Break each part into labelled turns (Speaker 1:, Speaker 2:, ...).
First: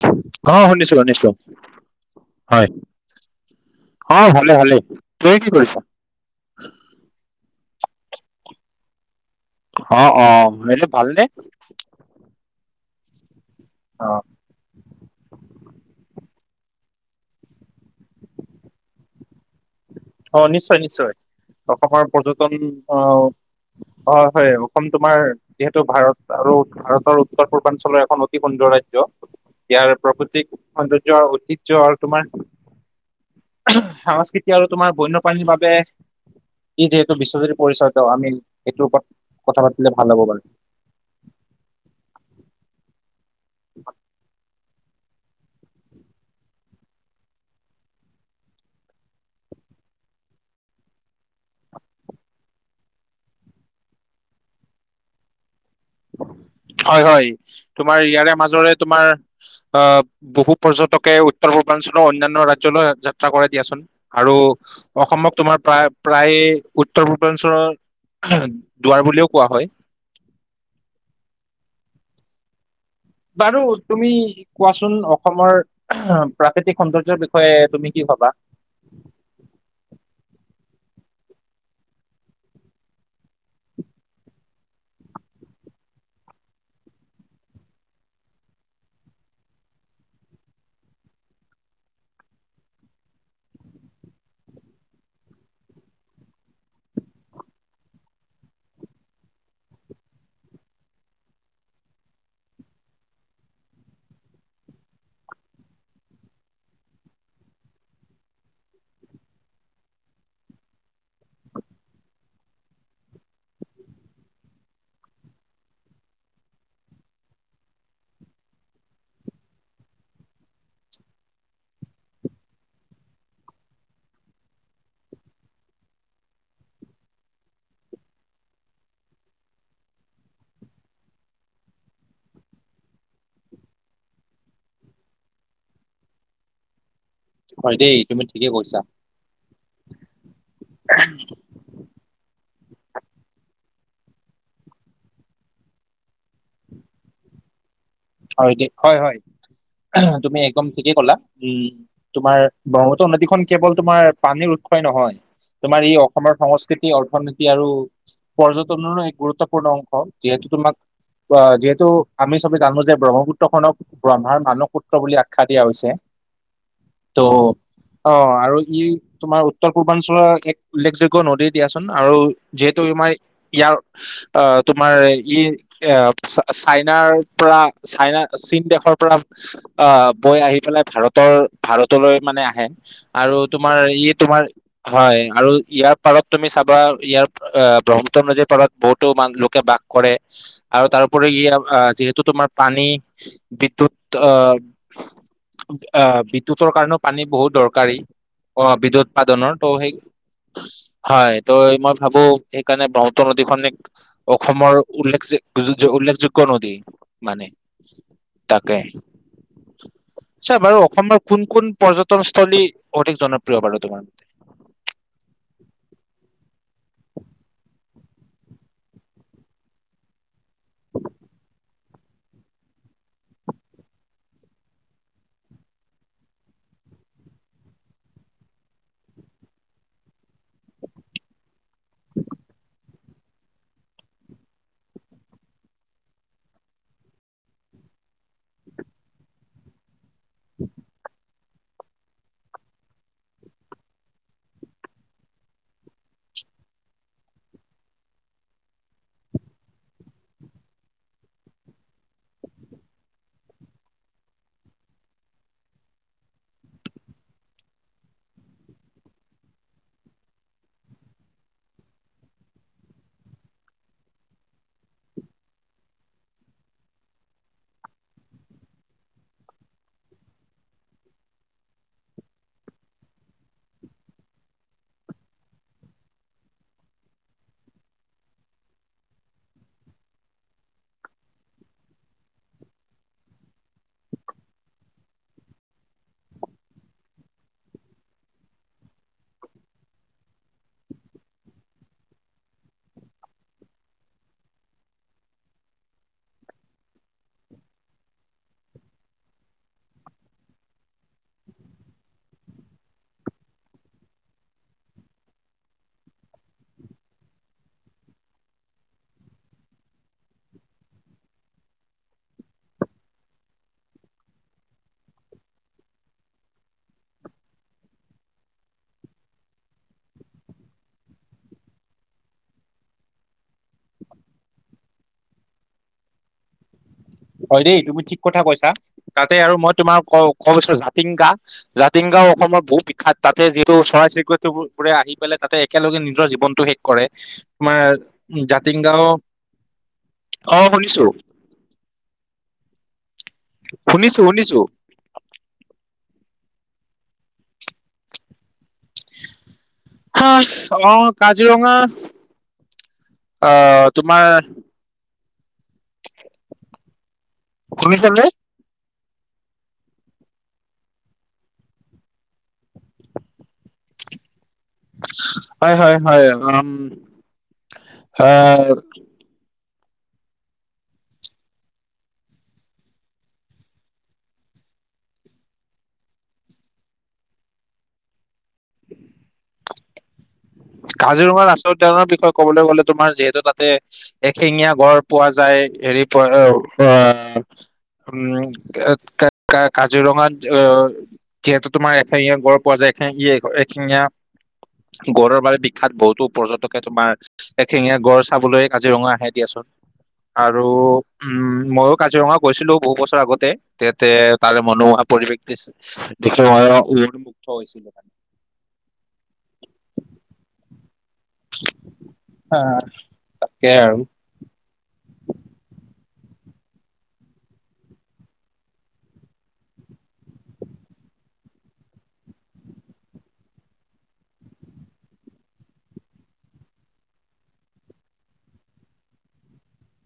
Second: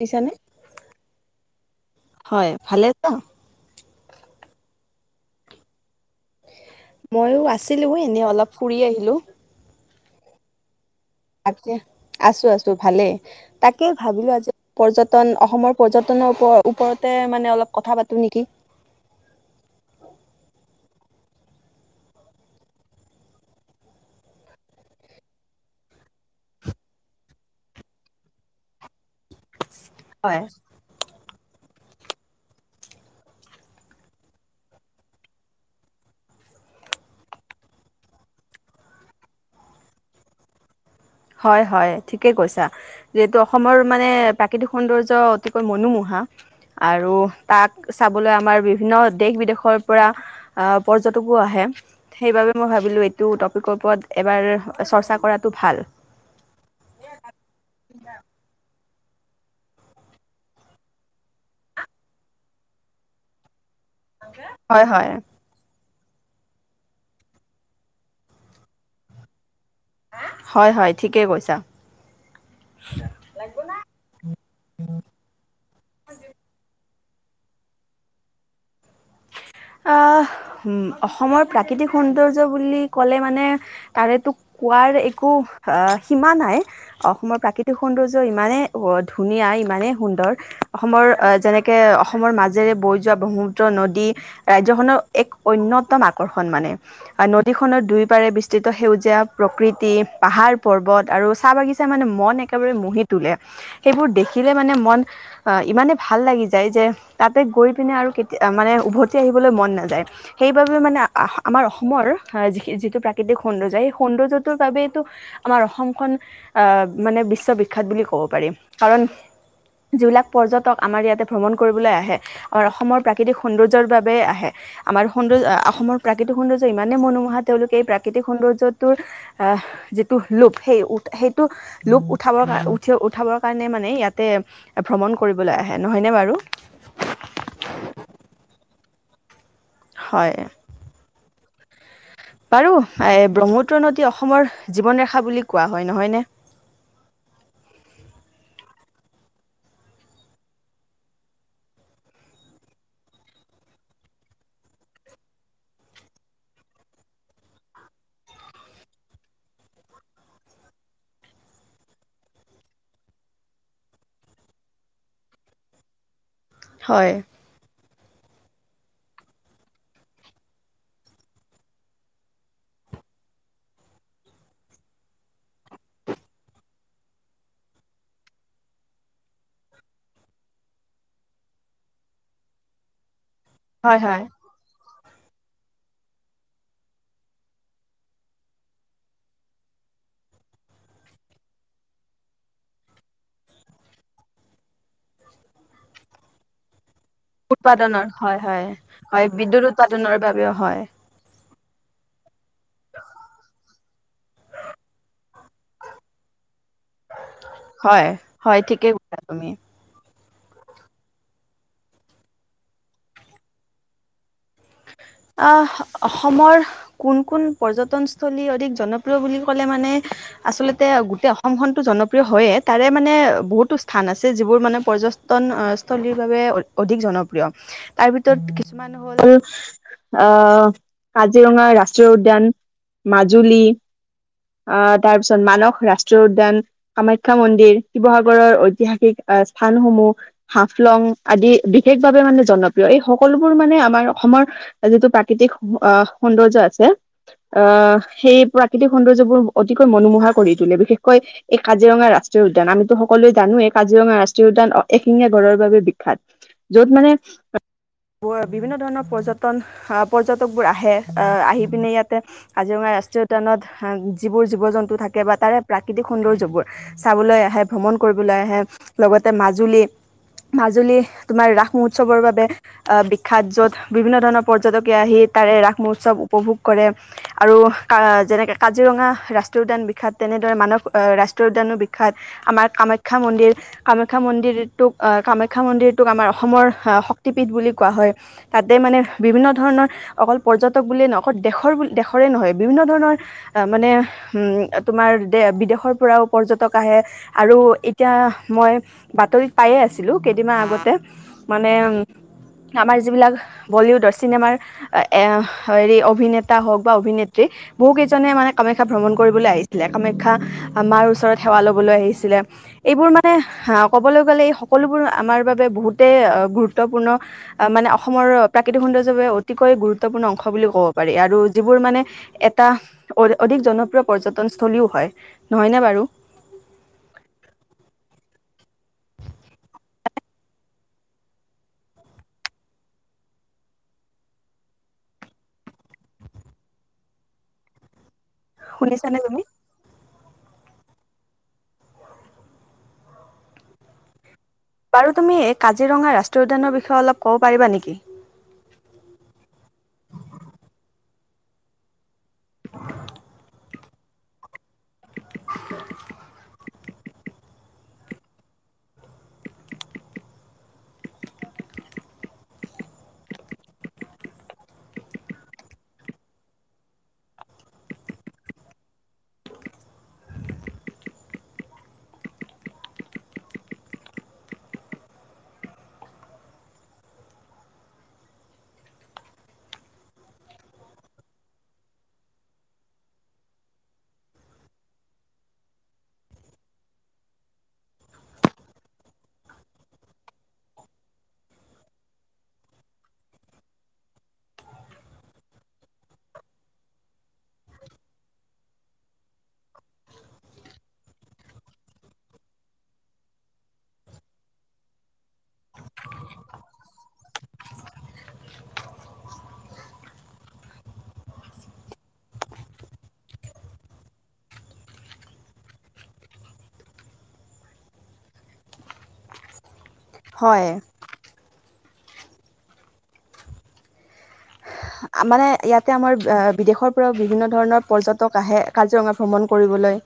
Speaker 1: শুনিছানে?
Speaker 2: অ', শুনিছো শুনিছো হয়
Speaker 1: ভালে আছা?
Speaker 2: অ', ভাল ভাল তুমি কি কৰিছা?
Speaker 1: ময়ো আছো আছিলো এনে অলপ ফুৰি আহিলো
Speaker 2: অ', - অ', ভালনে
Speaker 1: [unintelligible] আছো আছো ভালে তাকেই
Speaker 2: অ
Speaker 1: ভাবিলো আজি পৰ্যটন অসমৰ পৰ্যটনৰ ওপৰতে মানে অলপ কথা পাতো নেকি
Speaker 2: অ নিশ্চয় নিশ্চয় অসমৰ পৰ্যটন আহ, হয় হয় অসম তোমাৰ যিহেতু ভাৰত আৰু ভাৰতৰ উত্তৰ পূৰ্বাঞ্চলৰ এখন অতি সুন্দৰ ৰাজ্য। ইয়াৰ
Speaker 1: হয়
Speaker 2: প্ৰকৃতিক সৌন্দৰ্য অতি কিয় আৰু তোমাৰ, সাংস্কৃতি আৰু তোমাৰ বন্যপ্ৰাণীৰ বাবে ই যিহেতু বিশ্বজ্যুতি পৰিচয়িত আমি সেইটোৰ কথা পাতিলে ভাল হ'ব আৰু
Speaker 1: হয় হয় ঠিকে কৈছা যিহেতু অসমৰ মানে প্ৰাকৃতিক সৌন্দৰ্য অতিকৈ মনোমোহা আৰু তাক চাবলৈ আমাৰ বিভিন্ন দেশ বিদেশৰ পৰা পৰ্যটকো আহে সেইবাবে মই ভাবিলোঁ এইটো টপিকৰ ওপৰত এবাৰ চৰ্চা কৰাটো ভাল।
Speaker 2: হয় হয় তোমাৰ ইয়াৰে মাজৰে তোমাৰ অ বহু পৰ্যটকে উত্তৰ পূৰ্বাঞ্চলৰ অন্যান্য ৰাজ্যলৈ যাত্ৰা কৰে দিয়াচোন। আৰু
Speaker 1: হয় হয়
Speaker 2: অসমত তোমাৰ প্ৰায় প্ৰায়ে উত্তৰ পূৰ্বাঞ্চলৰ দুৱাৰ বুলিও কোৱা হয়
Speaker 1: হয় হয় ঠিকেই কৈছা
Speaker 2: বাৰু তুমি কোৱাচোন অসমৰ প্ৰাকৃতিক সৌন্দৰ্যৰ বিষয়ে তুমি কি ভবা
Speaker 1: আহ উ অসমৰ প্ৰাকৃতিক সৌন্দৰ্য বুলি ক'লে মানে তাৰেতো কোৱাৰ একো আহ সীমা নাই অসমৰ প্ৰাকৃতিক সৌন্দৰ্য ইমানেই ধুনীয়া ইমানেই সুন্দৰ অসমৰ যেনেকে অসমৰ মাজেৰে বৈ যোৱা ব্ৰহ্মপুত্ৰ নদী ৰাজ্যখনৰ এক অন্যতম আকৰ্ষণ মানে নদীখনৰ দুই পাৰে বিস্তৃত সেউজীয়া প্ৰকৃতি পাহাৰ পৰ্বত আৰু চাহ বাগিচা মানে মন একেবাৰে মুহি তোলে সেইবোৰ দেখিলে মানে মন ইমানেই ভাল লাগি যায় যে তাতে গৈ পিনে আৰু কেতিয়া মানে উভ তি আহিবলৈ মন নাযায় সেইবাবে মানে আহ আমাৰ অসমৰ আহ যি যিটো প্ৰাকৃতিক সৌন্দৰ্য সেই সৌন্দৰ্যটোৰ বাবইতো আমাৰ অসমখন আহ মানে বিশ্ববিখ্যাত বুলি ক'ব পাৰি কাৰণ যিবিলাক পৰ্যটক আমাৰ ইয়াতে ভ্ৰমণ কৰিবলৈ আহে আমাৰ অসমৰ প্ৰাকৃতিক সৌন্দৰ্য সৰ্যৰ বাবে আহে আমাৰ সৌন্দৰ্য আহ অসমৰ প্ৰাকৃতিক সৌন্দৰ্য ইমানেই মনোমোহা তেওঁলোকে এই প্ৰাকৃতিক সৌন্দৰ্যটোৰ আহ যিটো লোপ সেই সেইটো লোপ উঠাবৰ কাৰ উঠি উঠাবৰ কাৰণে মানে ইয়াতে ভ্ৰমণ কৰিবলৈ আহে নহয়নে বাৰু
Speaker 2: হয় দেই তুমি ঠিকেই কৈছা
Speaker 1: হয়
Speaker 2: উ
Speaker 1: বাৰু এ ব্ৰহ্মুত্ৰ নদী অসমৰ জীৱন ৰেখা বুলি কোৱা হয় নহয়নে
Speaker 2: হয় দ হয় হয় তুমি একদম ঠিকেই কলা উম তোমাৰ ব্ৰহ্মপুত্ৰ নদীখন কেৱল তোমাৰ পানীৰ উৎসই নহয় তোমাৰ ই অসমৰ সংস্কৃতি অৰ্থনীতি আৰু পৰ্যটনৰো এক গুৰুত্বপূৰ্ণ অংশ যিহেতু তোমাক যিহেতু আমি চবে জানো যে ব্ৰহ্মপুত্ৰখনক ব্ৰহ্মাৰ মানসপুত্ৰ বুলি আখ্যা দিয়া হৈছে
Speaker 1: হয়।
Speaker 2: ত অ আৰু ই তোমাৰ উত্তৰ পূৰ্বাঞ্চলৰ এক উল্লেখযোগ্য নদী দিয়াচোন আৰু যিহেতু তোমাৰ ইয়াৰ আহ তোমাৰ ই এ চাইনাৰ পৰা চাইনা চীন দেশৰ পৰা আহ বৈ আহি পেলাই ভাৰতৰ ভাৰতলৈ মানে আহে আৰু তোমাৰ
Speaker 1: হয়
Speaker 2: ই
Speaker 1: হয়
Speaker 2: তোমাৰ হয় আৰু ইয়াৰ পাৰত তুমি চাবা ইয়াৰ ব্ৰহ্মপুত্ৰ নদীৰ পাৰত বহুতোন লোকে বাস কৰে আৰু তাৰোপৰি ইয় যিহেতু তোমাৰ পানী বিদ্যুৎ আহ আহ বিদ্যুতৰ কাৰণেও পানী বহুত দৰকাৰী
Speaker 1: উৎপাদনৰ হয় হয়
Speaker 2: অ বিদ্যুৎ
Speaker 1: হয়
Speaker 2: উৎপাদনৰ
Speaker 1: বিদ্যুৎ
Speaker 2: ত' সেই
Speaker 1: উৎপাদনৰ বাবেও হয়।
Speaker 2: হয় ত মই ভাবো সেইকাৰণে ব্ৰহ্মপুত্ৰ নদীখন এক অসমৰ উল্লেখ উল্লেখযোগ্য নদী
Speaker 1: হয় হয় ঠিকেই কৈছা তুমি
Speaker 2: চ্ছা বাৰু অসমৰ কোন কোন পৰ্যটনস্থলী অধিক জনপ্ৰিয় বাৰু তোমাৰ মতে
Speaker 1: আহ অসমৰ কোন কোন পৰ্যটনস্থলী অধিক জনপ্ৰিয় বুলি ক'লে মানে আচলতে গোটেই অসমখন টো জনপ্ৰিয় হযয়ে তাৰে মানে বহুতো স্থান আছে যিবোৰ মানে পৰ্যটন স্থলীৰ বাবে অধিক জনপ্ৰিয় তাৰ ভিতৰত কিছুমান হ'ল আহ কাজিৰঙা ৰাষ্ট্ৰীয় উদ্যান, মাজুলী আহ তাৰপিছত মানস ৰাষ্ট্ৰীয় উদ্যান, কামাখ্যা মন্দিৰ, শিৱসাগৰৰ ঐতিহাসিক আহ স্থানসমূহ হাফলং আদি বিশেষভাৱে মানে জনপ্ৰিয় এই সকলোবোৰ মানে আমাৰ অসমৰ যিটো প্ৰাকৃতিক সৌন্দৰ্য্য আছে আহ সেই প্ৰাকৃতিক সৌন্দৰ্যবোৰ অতিকৈ মনোহা কৰি তুলে বিশেষকৈ এই কাজিৰঙা ৰাষ্ট্ৰীয় উদ্যান আমিতো সকলোৱে জানো এই কাজিৰঙা ৰাষ্ট্ৰীয় উদ্যান এশিঙীয়া গড়ৰ বাবে বিখ্যাত যত মানে বিভিন্ন ধৰণৰ পৰ্যটন আহ পৰ্যটকবোৰ আহে আহ আহি পিনে ইয়াতে কাজিৰঙা ৰাষ্ট্ৰীয় উদ্যানত যিবোৰ জীৱ জন্তু থাকে বা তাৰে প্ৰাকৃতিক সৌন্দৰ্যবোৰ চাবলৈ আহে ভ্ৰমণ কৰিবলৈ আহে লগতে মাজুলী মাজুলী তোমাৰ ৰাস মহোৎসৱৰ বাবে বিখ্যাত য'ত বিভিন্ন ধৰণৰ পৰ্যটকে আহি তাৰে ৰাস মহোৎসৱ উপভোগ কৰে আৰু যেনেকে কাজিৰঙা ৰাষ্ট্ৰীয় উদ্যান বিখ্যাত তেনেদৰে মানস ৰাষ্ট্ৰীয় উদ্যানো বিখ্যাত আমাৰ কামাখ্যা মন্দিৰ কামাখ্যা মন্দিৰটোক কামাখ্যা মন্দিৰটোক আমাৰ অসমৰ শক্তিপীঠ বুলি কোৱা হয় তাতে মানে বিভিন্ন ধৰণৰ অকল পৰ্যটক বুলিয়েই নহ অকল দেশৰ দেশৰে নহয় বিভিন্ন ধৰণৰ মানে উম তোমাৰ বিদেশৰ পৰাও পৰ্যটক আহে আৰু এতিয়া মই বাতৰিত পায়ে আছিলো কেইদিনমান আগতে মানে আমাৰ যিবিলাক বলিউডৰ চিনেমাৰ এ হেৰি অভিনেতা হওক বা অভিনেত্ৰী বহু কেইজ নে মানে কামাখ্যা ভ্ৰমণ কৰিবলৈ আহিছিলে কামাখ্যা মাৰ ওচৰত সেৱা লবলৈ আহিছিলে এইবোৰ মানে আহ কবলৈ গ'লে এই সকলোবোৰ আমাৰ বাবে বহুতেই গুৰুত্বপূৰ্ণ মানে অসমৰ প্ৰাকৃতিক সৌন্দৰ্য অতিকৈ গুৰুত্বপূৰ্ণ অংশ বুলি ক'ব পাৰি আৰু যিবোৰ মানে এটা অ অধিক জনপ্ৰিয় পৰ্যটনস্থলীও হয় নহয়নে বাৰু
Speaker 2: হয় দেই তুমি ঠিক কথা কৈছা তাতে আৰু মই তোমাৰ ক কব বিচাৰো জাতিংগা জাতিংগাও অসমৰ বহুত বিখ্যাত তাতে যিহেতু চৰাই চিৰিকটিবোৰে আহি পেলাই তাতে একেলগে নিজৰ জীৱনটো শেষ কৰে তোমাৰ জাতিংগাঁও
Speaker 1: শুনিছানে তুমি
Speaker 2: অ শুনিছো শুনিছো -শুনিছো
Speaker 1: বাৰু তুমি এই কাজিৰঙা ৰাষ্ট্ৰীয় উদ্যানৰ বিষয়ে অলপ ক'ব পাৰিবা নেকি?
Speaker 2: অহ, অ, কাজিৰঙা অ, - তোমাৰ
Speaker 1: [inaudible]
Speaker 2: শুনিছানে? হয়- হয়- হয়, অহ, হ, কাজিৰঙা ৰাষ্ট্ৰ উদ্যানৰ বিষয়ে ক'বলৈ গলে তোমাৰ যিহেতু তাতে এশিঙীয়া গড় পোৱা যায়, হেৰি পোৱা আহ, উম', কাজিৰঙাত আহ, যিহেতু তোমাৰ এশিঙীয়া গড় পোৱা যায় এশিঙীয়া গঁড়ৰ, বিখ্যাত বহুতো পৰ্যটকে তোমাৰ এশেঙীয়া গড় চাবলৈ কাজিৰঙা আহে দিয়াচোন আৰু উম, ময়ো কাজিৰঙা গৈছিলো বহুত বছৰ আগতে তেতে তাৰ মনোমহা পৰিৱেশ টো দেখি মইও মুগ্ধ হৈছিলো। আঃ তাকে আৰু-
Speaker 1: হয়। মানে ইয়াতে আমাৰ বিদেশৰ পৰাও বিভিন্ন ধৰণৰ পৰ্যটক আহে কাজিৰঙা ভ্ৰমণ কৰিবলৈ,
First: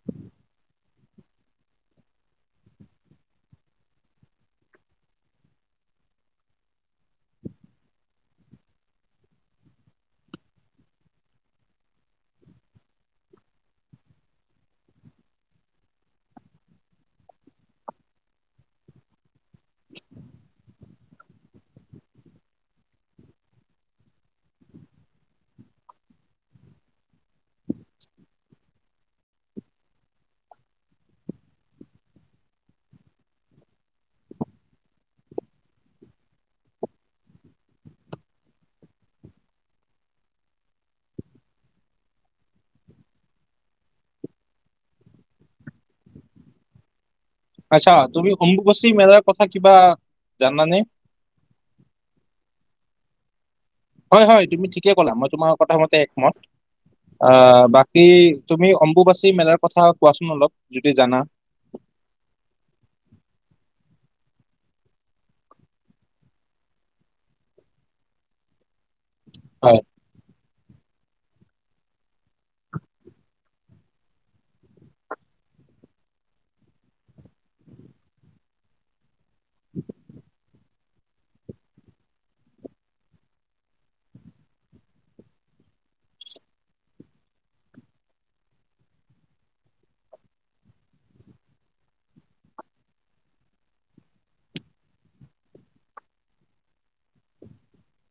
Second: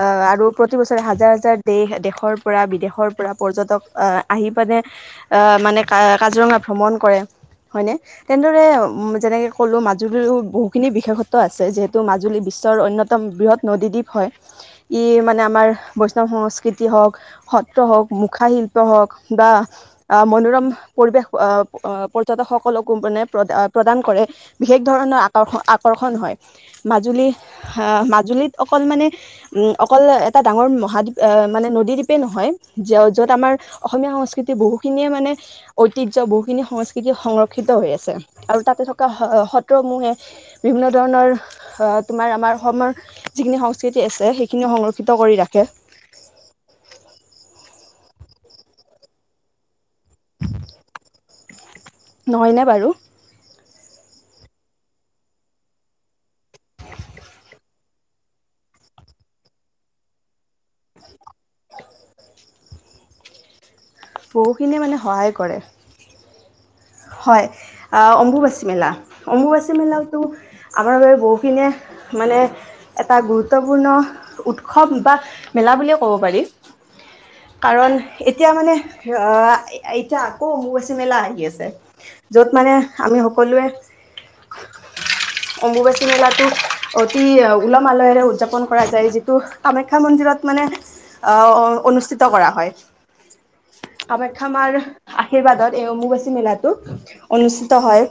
Speaker 1: অ, আৰু প্ৰতিবছৰে হাজাৰ- হাজাৰ, দেশ, দেশৰ পৰা বিদেশৰ পৰা পৰ্যটক আহি পিনে মানে কাজিৰঙা ভ্ৰমণ কৰে হয়নে তেনেদৰে, যেনেকৈ ক'লোঁ মাজুলীৰো বহুখিনি বিশেষত্ব আছে যিহেতু মাজুলী বিশ্বৰ অন্যতম বৃহৎ নদীদ্বীপ হয়, ই, মানে আমাৰ বৈষ্ণৱ সংস্কৃতি হওক, সত্ৰ হওক, মুখাশিল্প হওক বা মনোৰম পৰিৱেশ পৰ্যটকসকলকো মানে প্ৰ- প্ৰদান, কৰে বিশেষ ধৰণৰ আক-আকৰ্ষণ হয়। মাজুলী আহ, মাজুলীত অকল মানে উম, অকল এটা ডাঙৰ মহাদ্বীপ মানে নদীদ্বীপে নহয়, য'ত আমাৰ অসমীয়া সংস্কৃতি বহুখিনিয়ে মানে ঐতিহ্য বহুখিনি সংস্কৃতি সংৰক্ষিত হৈ আছে আৰু তাতে সত্ৰসমূহে বিভিন্ন ধৰণৰ তোমাৰ আমাৰ অসমৰ যিখিনি সংস্কৃতি আছে, সেইখিনি সংৰক্ষিত কৰি ৰাখে।
Speaker 2: আচ্ছা তুমি অম্বুবচি মেলাৰ কথা কিবা জানা নে?
Speaker 1: নহয়নে বাৰু?
Speaker 2: হয় -হয় তুমি ঠিকে ক'লা মই তোমাৰ কথা মতে একমত। আহ, বাকী তুমি অম্বুবাচী মেলাৰ কথা কোৱাচোন অলপ যদি জানা?
Speaker 1: বহুখিনিয়ে মানে সহায় কৰে। হয়, অম্বুবাচিমেলা, অম্ববুচি
Speaker 2: হয়
Speaker 1: মেলাতো, আমাৰ বাবে বহুখিনিয়ে মানে এটা গুৰুত্বপূৰ্ণ উৎসৱ বা মেলা বুলিয়ে ক'ব পাৰি। কাৰণ এতিয়া মানে, অত, এটা, - আকৌ আম্ববুচি মেলা আহি আছে। -যত মানে আমি সকলোৱে অম্বুবাচী মেলাটো অতি উলহ - মালহেৰে উদযাপন কৰা যায়। যিটো কামাখ্যা মন্দিৰত মানে অহ, অনুষ্ঠিত কৰা হয় কামাখ্যা মাৰ আশীৰ্বাদত এই অম্বুবাচী মেলা, টো অনুষ্ঠিত হয়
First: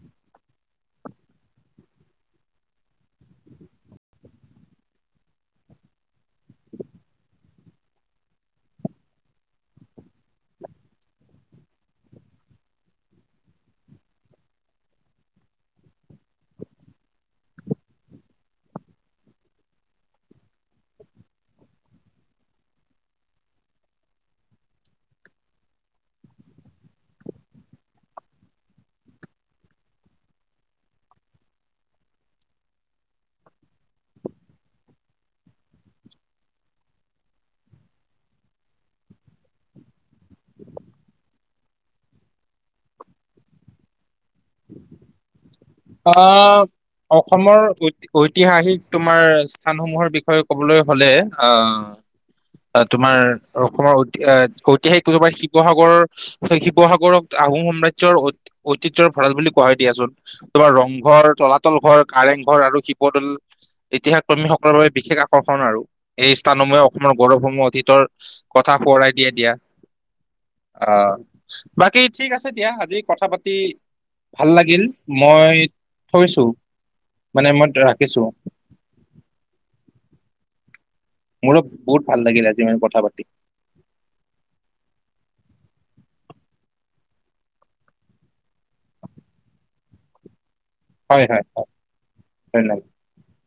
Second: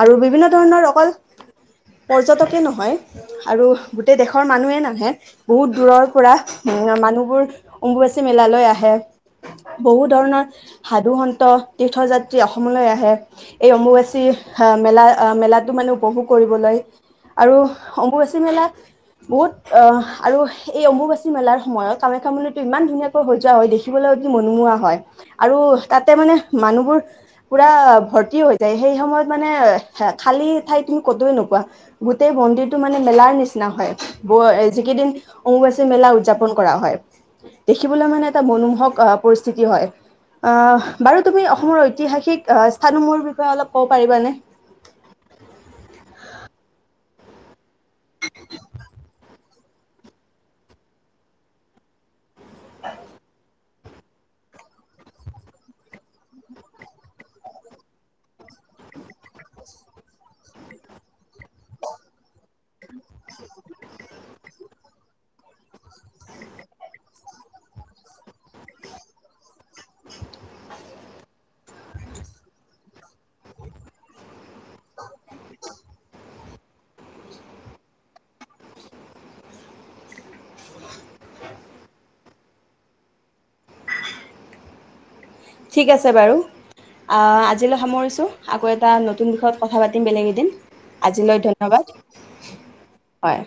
Speaker 1: আৰু বিভিন্ন ধৰণৰ অকল পৰ্যটকে নহয় আৰু গোটেই দেশৰ মানুহেই নাহে বহুত দূৰৰ পৰা উম, মানুহবোৰ অম্বুবাচী মেলালৈ আহে বহুত ধৰণৰ সাধুসন্ত তীৰ্থযাত, অসমলৈ আহে এই অম্বুবাচী আহ, মেলা আহ, মেলাটো মানে উপভোগ কৰিবলৈ আৰু অম্বুবাচী মেলা বহুত আহ, আৰু এই অম্বুবাচী মেলাৰ সময়ত কামাখ্যামন্দিৰটো ইমান ধুনীয়াকৈ হৈ যোৱা হয় দেখিবলৈ কি মনোমোহা হয়। আৰু তাতে মানে মানুহবোৰ, পুৰা ভৰ্তি হৈ যায় সেই সময়ত মানে খালী ঠাই তুমি কতো নোপোৱা গোটেই মন্দিৰটো মানে মেলাৰ নিচিনা হয় ।যিকেইদিন অম্ববাচী মেলা উদযাপন কৰা হয়, দেখিবলৈ মানে এটা মনোমোহক আহ, পৰিস্থিতি হয় ।আহ, বাৰু তুমি অসমৰ, ঐতিহাসিক স্থান সমূহৰ বিষয়ে অলপ ক'ব পাৰিবানে?
Speaker 2: আহ, অসমৰ ঐ, ঐতিহাসিক তোমাৰ, স্থানসমূহৰ বিষয়ে ক'বলৈ হলে আহ, তোমাৰ, - অসমৰ ঐতিহাসিক বুলি শিৱসাগৰ- শিৱসাগৰক আহোম সাম্ৰাজ্ৰৰ ঐতিহ্যৰ ভৰাল বুলি কোৱা হয় দিয়াচোন। তোমাৰ ৰংঘৰ, তলাতল ঘৰ, কাৰেং, ঘৰ আৰু শিৱদৌল ইতিহাস কৰ্মীসকলৰ বাবে, বিশেষ আকৰ্ষণ আৰু, সেই স্থানসমূহে অসমৰ গৌৰৱসমূহ অতীতৰ -কথা সোঁৱৰাই দিয়াই দিয়া।
Speaker 1: [unintelligible]
Speaker 2: অহ, বাকী ঠিক আছে দিয়া আজি কথা- পাতি ভাল লাগিল। মই থৈছোঁ, মানে মই ৰাখিছোঁ। মোৰো বহুত ভাল লাগিল আজি মানে কথা পাতি।
Speaker 1: ঠিক আছে বাৰু আজিলৈ সামৰিছোঁ ।আকৌ এটা নতুন বিষয়ত কথা পাতিম বেলেগ এদিন,
Speaker 2: হয়
Speaker 1: আজিলৈ
Speaker 2: হয় হয়
Speaker 1: ধন্যবাদ,
Speaker 2: ধন্যবাদ
Speaker 1: হয়।